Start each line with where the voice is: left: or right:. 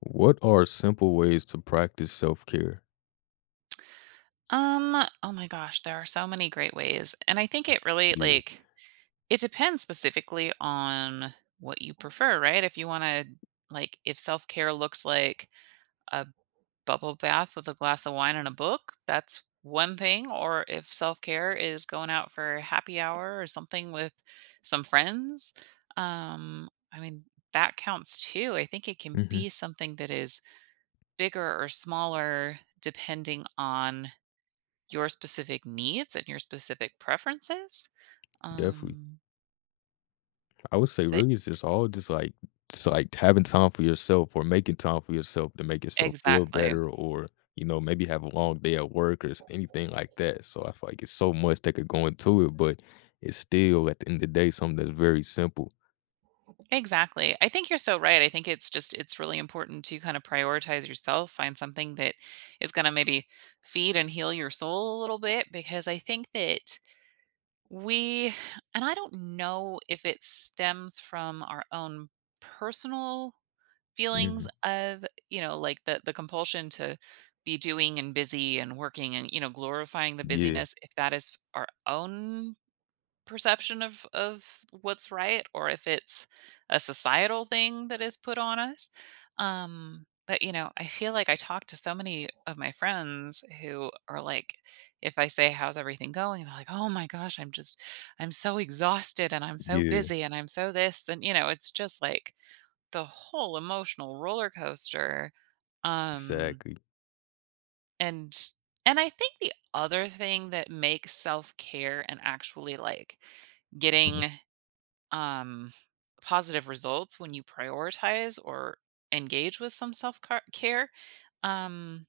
left: What are simple ways to practice self-care?
right: Um, oh my gosh, there are so many great ways. And I think it really
left: Yeah.
right: like it depends specifically on what you prefer, right? If you want to like if self-care looks like a bubble bath with a glass of wine and a book, that's one thing, or if self-care is going out for happy hour or something with some friends, I mean, that counts too. I think it can
left: Mhm,
right: be something that is bigger or smaller depending on your specific needs and your specific preferences.
left: definitely.
right: Um,
left: I would say
right: but
left: really it's just all just, like having time for yourself or making time for yourself to make yourself feel
right: exactly.
left: better or, maybe have a long day at work or s anything like that, so I feel like it's so much that could go into it, but it's still at the end of the day something that's very simple.
right: Exactly. I think you're so right. I think it's really important to kind of prioritize yourself, find something that is going to maybe feed and heal your soul a little bit because I think that We and I don't know if it stems from our own personal feelings
left: Mhm.
right: of, like the compulsion to be doing and busy and working and, glorifying the
left: Yeah,
right: busyness, if that is our own perception of what's right or if it's a societal thing that is put on us. But you know, I feel like I talk to so many of my friends who are like, if I say, "How's everything going?" They're like, "Oh my gosh, I'm just, I'm so exhausted and I'm so
left: yeah,
right: busy and I'm so this." And, you know, it's just like the whole emotional roller coaster. Um,
left: exactly.
right: and, and I think the other thing that makes self care and actually like getting
left: Mhm,
right: um, positive results when you prioritize or engage with some self care. Um,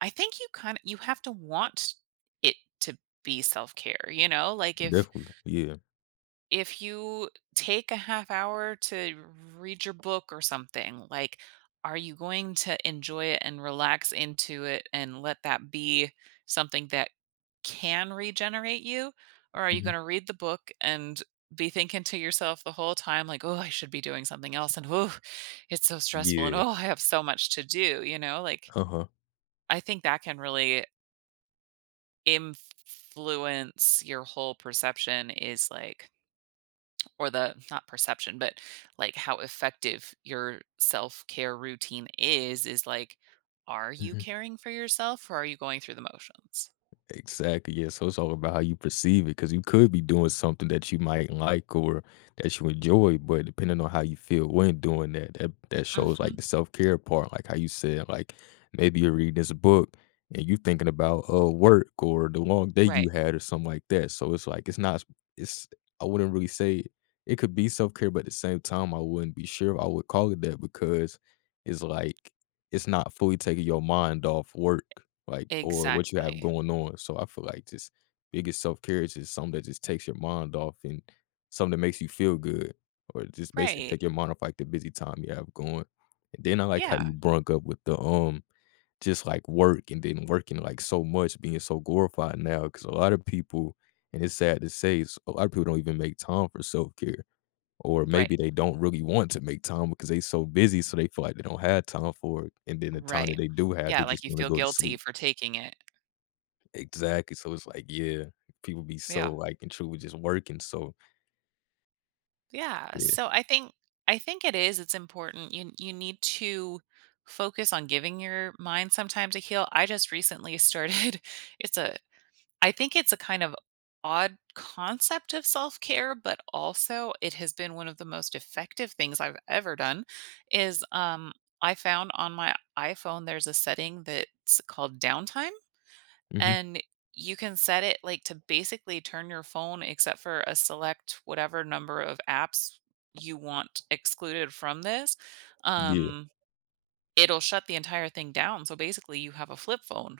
right: I think you kind of you have to want it to be self care. You know, like if
left: definitely, yeah,
right: if you take a half hour to read your book or something, like are you going to enjoy it and relax into it and let that be something that can regenerate you, or are you
left: mhm,
right: going to read the book and be thinking to yourself the whole time like, "Oh, I should be doing something else," and "Oh, it's so stressful," and
left: yeah,
right: "Oh, I have so much to do," you know? Like,
left: uh-huh,
right: I think that can really influence your whole perception is like or the not perception, but like how effective your self-care routine is like, are you
left: mhm.
right: caring for yourself or are you going through the motions?
left: Exactly. Yeah. So it's all about how you perceive it because you could be doing something that you might like or that you enjoy, but depending on how you feel when doing that, that shows like
right: Mhm.
left: the self care part, like how you said, like maybe you're reading this book and you're thinking about work or the long day you
right: Right.
left: had or something like that. So it's like it's not it's I wouldn't really say it could be self care, but at the same time I wouldn't be sure if I would call it that because it's like it's not fully taking your mind off work like, or what you have
right: Exactly.
left: going on. So I feel like just biggest self care is just something that just takes your mind off and something that makes you feel good, or just basically
right: Right.
left: take your mind off like the busy time you have going. And then I like how
right: Yeah.
left: you brung up with the just like work and then working like so much being so glorified now because a lot of people and it's sad to say s- a lot of people don't even make time for self care or
right: Right.
left: maybe they don't really want to make time because they so busy so they feel like they don't have time for it and then the time that
right: Right.
left: they do have
right: Yeah,
left: they
right: like
left: just
right: you
left: want to
right: feel
left: go to
right: guilty
left: sleep.
right: for taking it.
left: Exactly, so it's like, yeah, people be so,
right: Yeah.
left: like, and true with just working, so
right: Yeah.
left: yeah.
right: So I think it is it's important. You need to focus on giving your mind some time to heal. I just recently started it's a I think it's a kind of odd concept of self-care, but also it has been one of the most effective things I've ever done is I found on my iPhone there's a setting that's called downtime,
left: Mhm.
right: and you can set it like to basically turn your phone except for a select whatever number of apps you want excluded from this,
left: Yeah,
right: um it'll shut the entire thing down, so basically you have a flip phone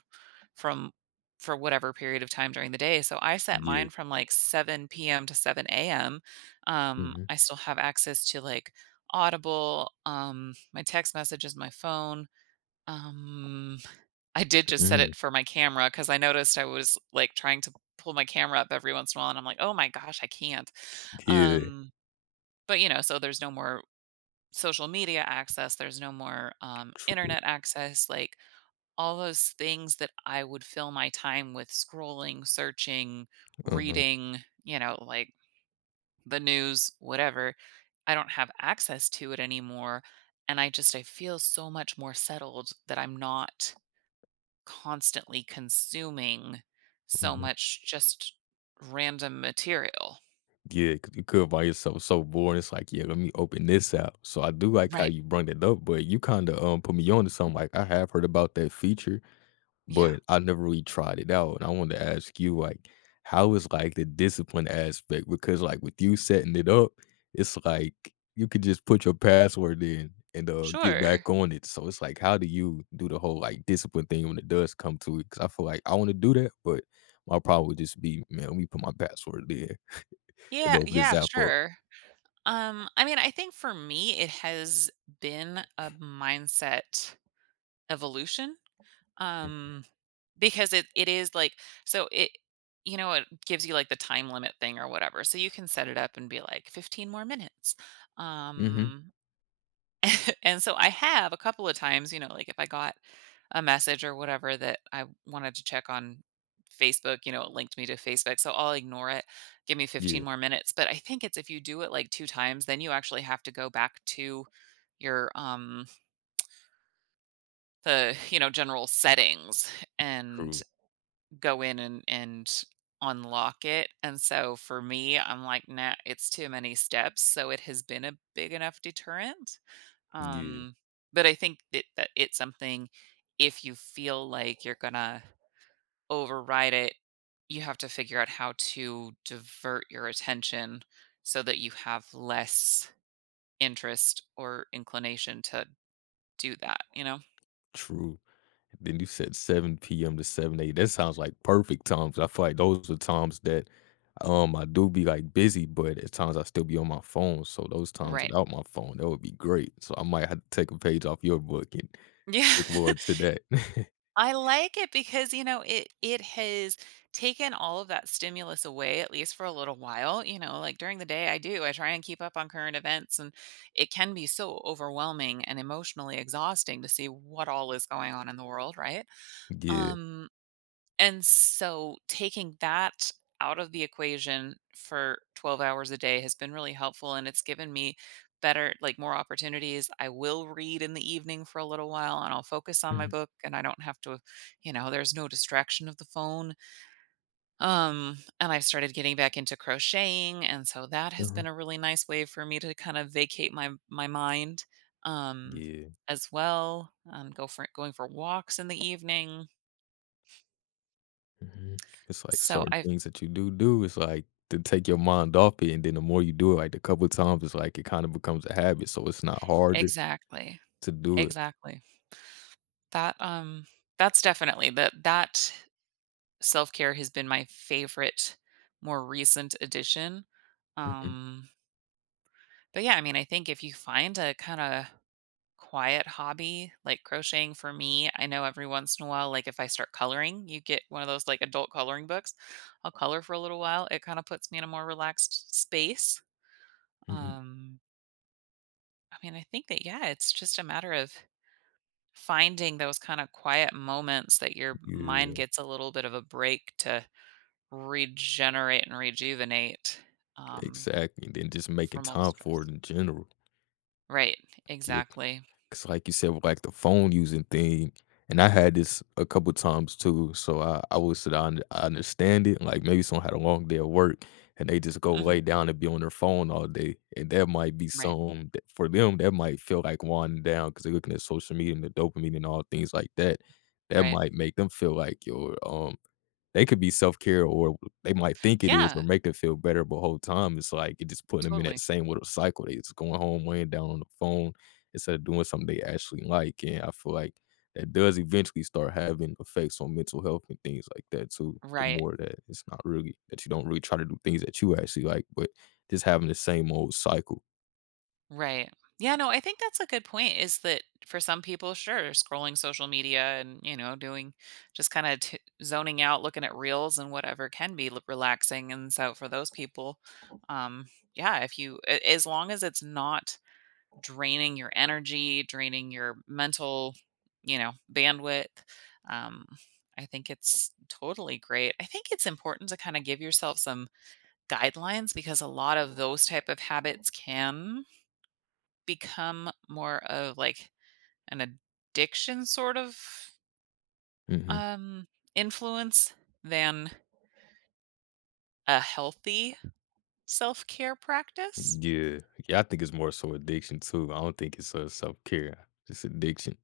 right: from for whatever period of time during the day. So I set
left: yeah.
right: mine from like 7 p.m to 7 a.m.
left: Mhm,
right: I still have access to like Audible, my text messages, my phone. um I did just set
left: mhm.
right: it for my camera because I noticed I was, like, trying to pull my camera up every once in a while, and I'm like, "Oh my gosh, I can't."
left: Yeah,
right: Um, but, you know, so there's no more social media access, there's no more,
left: true.
right: internet access, like, all those things that I would fill my time with scrolling, searching,
left: Uh-huh,
right: reading, you know, like, the news, whatever. I don't have access to it anymore, and I just I feel so much more settled that I'm not constantly consuming so
left: mhm.
right: much just random material.
left: Yeah, 'cause you could by yourself so bored, it's like, "Yeah, let me open this out." So I do like how
right: Right.
left: you brought it up, but you kinda, put me on to something, like, I have heard about that feature
right: Yeah.
left: but I never really tried it out. And I wanted to ask you, like, how is like the discipline aspect? Because like with you setting it up, it's like you could just put your password in and get
right: Sure.
left: back on it. So it's like, how do you do the whole like discipline thing when it does come to it? Because I feel like I want to do that, but my problem would just be, man, let me put my password in and open this
right: Yeah,
left: app up.
right: sure. I mean, I think for me it has been a mindset evolution. Um, because it is like so it you know, it gives you like the time limit thing or whatever. So you can set it up and be like 15 more minutes.
left: Mm-hmm. Mm-hmm.
right: Um, And so I have a couple of times, you know, like if I got a message or whatever that I wanted to check on Facebook, you know, it linked me to Facebook. So I'll ignore it. "Give me 15
left: Yeah,
right: more minutes." But I think it's if you do it like two times, then you actually have to go back to your the, you know, general settings and
left: true.
right: go in and unlock it. And so for me, I'm like, nah, it's too many steps. So it has been a big enough deterrent,
left: Yeah,
right: um, but I think that it's something if you feel like you're gonna override it, you have to figure out how to divert your attention so that you have less interest or inclination to do that, you know?
left: true. Then you said 7 PM to 7 A that sounds like perfect times. I feel like those are times that, I do be, like, busy, but at times I still be on my phone, so those times
right: Right.
left: without my phone, that would be great. So I might have to take a page off your book and
right: Yeah.
left: look forward to that.
right: I like it because, you know, it has taken all of that stimulus away at least for a little while. You know, like during the day I do, I try and keep up on current events, and it can be so overwhelming and emotionally exhausting to see what all is going on in the world, right?
left: Yeah.
right: Um and so taking that out of the equation for 12 hours a day has been really helpful, and it's given me better like more opportunities. I will read in the evening for a little while and I'll focus on my
left: Mhm,
right: book and I don't have to, you know, there's no distraction of the phone. And I've started getting back into crocheting, and so that has
left: uh-huh.
right: been a really nice way for me to kind of vacate my mind um
left: Yeah.
right: as well. Go for going for walks in the evening.
left: Mhm. It's like
right: So
left: certain
right: I've
left: things that you do do, it's like to take your mind off it, and then the more you do it, like, a couple of times, it's like it kinda becomes a habit, so it's not harder
right: exactly.
left: to do it.
right: Exactly. That, that's definitely that self-care has been my favorite more recent addition.
left: Mhm,
right: Um, but yeah, I mean, I think if you find a kinda quiet hobby, like crocheting for me, I know every once in a while, like if I start coloring, you get one of those like adult coloring books, I'll color for a little while. It kinda puts me in a more relaxed space.
left: mhm.
right: Um, I mean, I think that yeah, it's just a matter of finding those kind of quiet moments that your mind
left: Yeah.
right: gets a little bit of a break to regenerate and rejuvenate, um,
left: Exactly, and then just making
right: from all the
left: time for it
right: stress.
left: in general.
right: Right.
left: Yeah.
right: Exactly.
left: Cause like you said, with, like, the phone using thing, and I had this a couple times too, so I would sit down I understand it, like, maybe someone had a long day at work, and they just go
right: Hmm.
left: lay down and be on their phone all day, and that might be
right: Right.
left: some that for them, that might feel like winding down because 'cause they're looking at social media and the dopamine and all things like that. That
right: Right.
left: might make them feel like, "Yo, um." They could be self-care or they might think it is
right: Yeah.
left: or make them feel better, but whole time it's like it just putting them in that
right: Totally.
left: same little cycle. They just going home, laying down on the phone instead of doing something they actually like, and I feel like that does eventually start having effects on mental health and things like that too, the
right: Right.
left: more that it's not really that you don't really try to do things that you actually like, but just having the same old cycle.
right: Right. Yeah, no, I think that's a good point is that for some people, sure, scrolling social media and, you know, doing just kind of zoning out, looking at reels and whatever can be relaxing. And so for those people, um, yeah, if you, as long as it's not draining your energy, draining your mental, you know, bandwidth, um, I think it's totally great. I think it's important to kind of give yourself some guidelines because a lot of those type of habits can become more of like an addiction sort of
left: Mhm.
right: um influence than a healthy self-care practice.
left: Yeah. Yeah, I think it's more so addiction too. I don't think it's, self-care, it's addiction.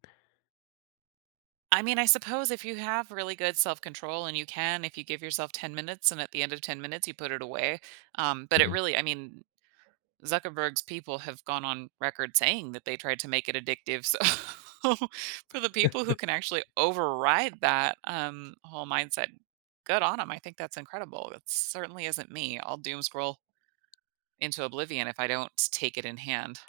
right: I mean, I suppose if you have really good self-control and you can if you give yourself 10 minutes and at the end of 10 minutes you put it away, but it
left: Mhm.
right: really I mean Zuckerberg's people have gone on record saying that they tried to make it addictive. So for the people who can actually override that, whole mindset, good on them. I think that's incredible. It certainly isn't me. I'll doom scroll into oblivion if I don't take it in hand.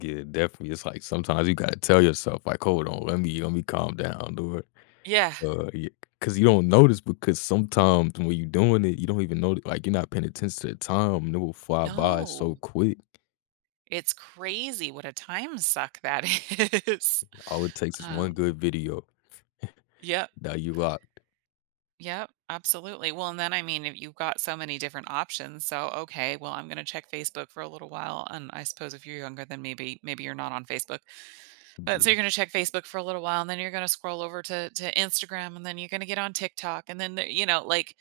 left: Yeah, definitely. It's like sometimes you gotta tell yourself, like, hold on, let me calm down, or
right: Yeah.
left: yeah, because you don't notice. Because sometimes when you're doing it, you don't even know. Like you're not paying attention to the time, and it will fly by so
right: No,
left: quick.
right: it's crazy what a time suck that is.
left: All it takes is one
right: Um,
left: good video.
right: yep.
left: Now you locked.
right: Yep, absolutely. Well, and then I mean, if you've got so many different options, so okay, well, I'm going to check Facebook for a little while, and I suppose if you're younger, then maybe you're not on Facebook,
left: Yeah,
right: but so you're going to check Facebook for a little while, and then you're going to scroll over to Instagram, and then you're going to get on TikTok, and then you know, like,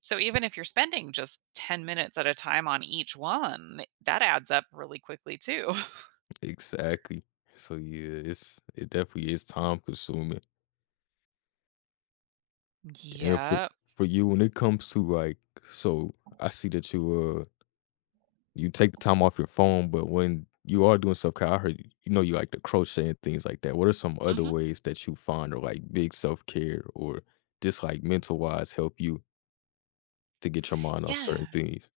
right: so even if you're spending just 10 minutes at a time on each one, that adds up really quickly too.
left: exactly. So yeah, it's it definitely is time consuming. And for
right: Yep.
left: for you, when it comes to like, so I see that you you take the time off your phone, but when you are doing stuff 'cause I heard you know you like to crochet and things like that. What are some other
right: Hmm.
left: ways that you find are, like, big self-care or just, like, mental-wise help you to get your mind off certain
right: Yeah.
left: things?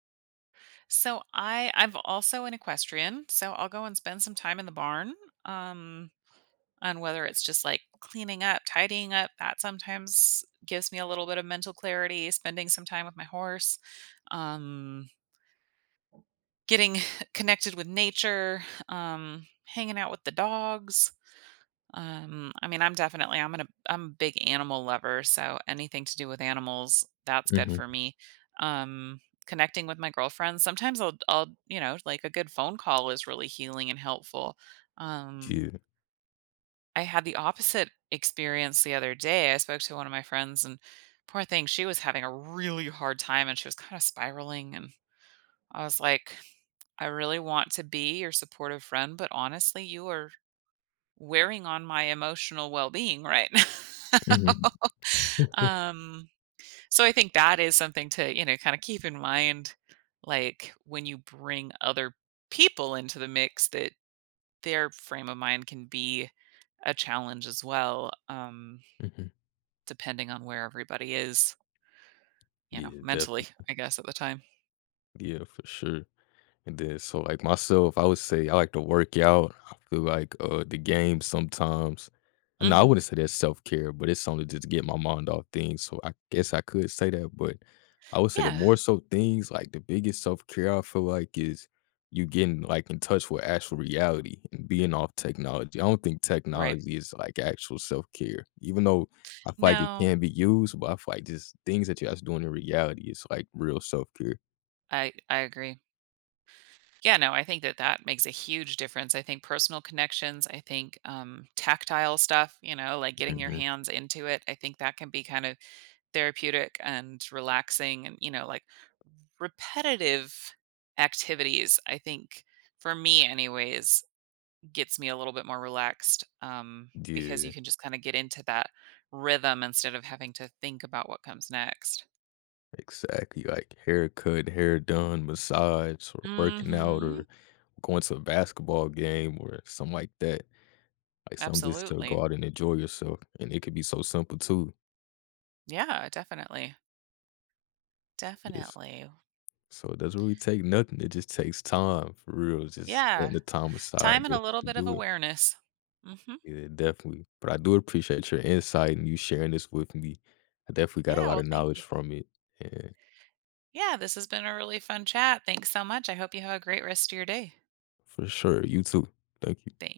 right: So I'm also an equestrian, so I'll go and spend some time in the barn, Um on whether it's just like cleaning up, tidying up. That sometimes gives me a little bit of mental clarity, spending some time with my horse, um, getting connected with nature, hanging out with the dogs. I mean, I'm definitely I'm a big animal lover, so anything to do with animals, that's good
left: Mhm.
right: for me. Um, connecting with my girlfriends. Sometimes you know, like a good phone call is really healing and helpful. Um,
left: Yeah.
right: I had the opposite experience the other day. I spoke to one of my friends, and poor thing, she was having a really hard time and she was kind of spiraling, and I was like, I really want to be your supportive friend, but honestly, you are wearing on my emotional well-being right now.
left: Mhm.
right: um so I think that is something to, you know, kind of keep in mind like when you bring other people into the mix that their frame of mind can be a challenge as well.
left: Mhm.
right: Depending on where everybody is, you know,
left: Yeah,
right: mentally,
left: definitely.
right: I guess, at the time.
left: Yeah, for sure. And then, so like myself, I would say I like to work out. I feel like the game sometimes. No, I
right: Mhm.
left: wouldn't say that's self care, but it's something to just get my mind off things. So I guess I could say that, but I would say the
right: Yeah,
left: more so things like the biggest self care I feel like is you getting like in touch with actual reality and being off technology. I don't think
right: right.
left: technology is like actual self care, even though I feel like it
right: No,
left: can be used, but I feel like just things that you're actually doing in reality is like real self care.
right: I agree. Yeah, no, I think that that makes a huge difference. I think personal connections, I think, tactile stuff, you know, like getting your
left: Hmm.
right: hands into it, I think that can be kind of therapeutic and relaxing and, you know, like repetitive activities, I think, for me anyways, gets me a little bit more relaxed, because you
left: Yeah.
right: can just kinda get into that rhythm instead of having to think about what comes next.
left: Exactly, like haircut, hair done, massage, or working out,
right: Mhm.
left: or going to a basketball game or something like that. Like something just to go
right: Absolutely.
left: out and enjoy yourself. And it could be so simple too.
right: Yeah, definitely.
left: Yes.
right: Definitely.
left: So it doesn't really take nothing. It just takes time for real. It's just
right: Yeah.
left: setting the time
right: Time
left: aside
right: and a little
left: to
right: bit of
left: do it.
right: awareness. Mhm.
left: Yeah, definitely. But I do appreciate your insight and you sharing this with me. I definitely got a
right: Yeah,
left: lot of
right: well, thank
left: knowledge
right: you.
left: from it. And
right: Yeah, this has been a really fun chat. Thanks so much. I hope you have a great rest of your day.
left: for sure, you too. Thank you.
right: Thanks.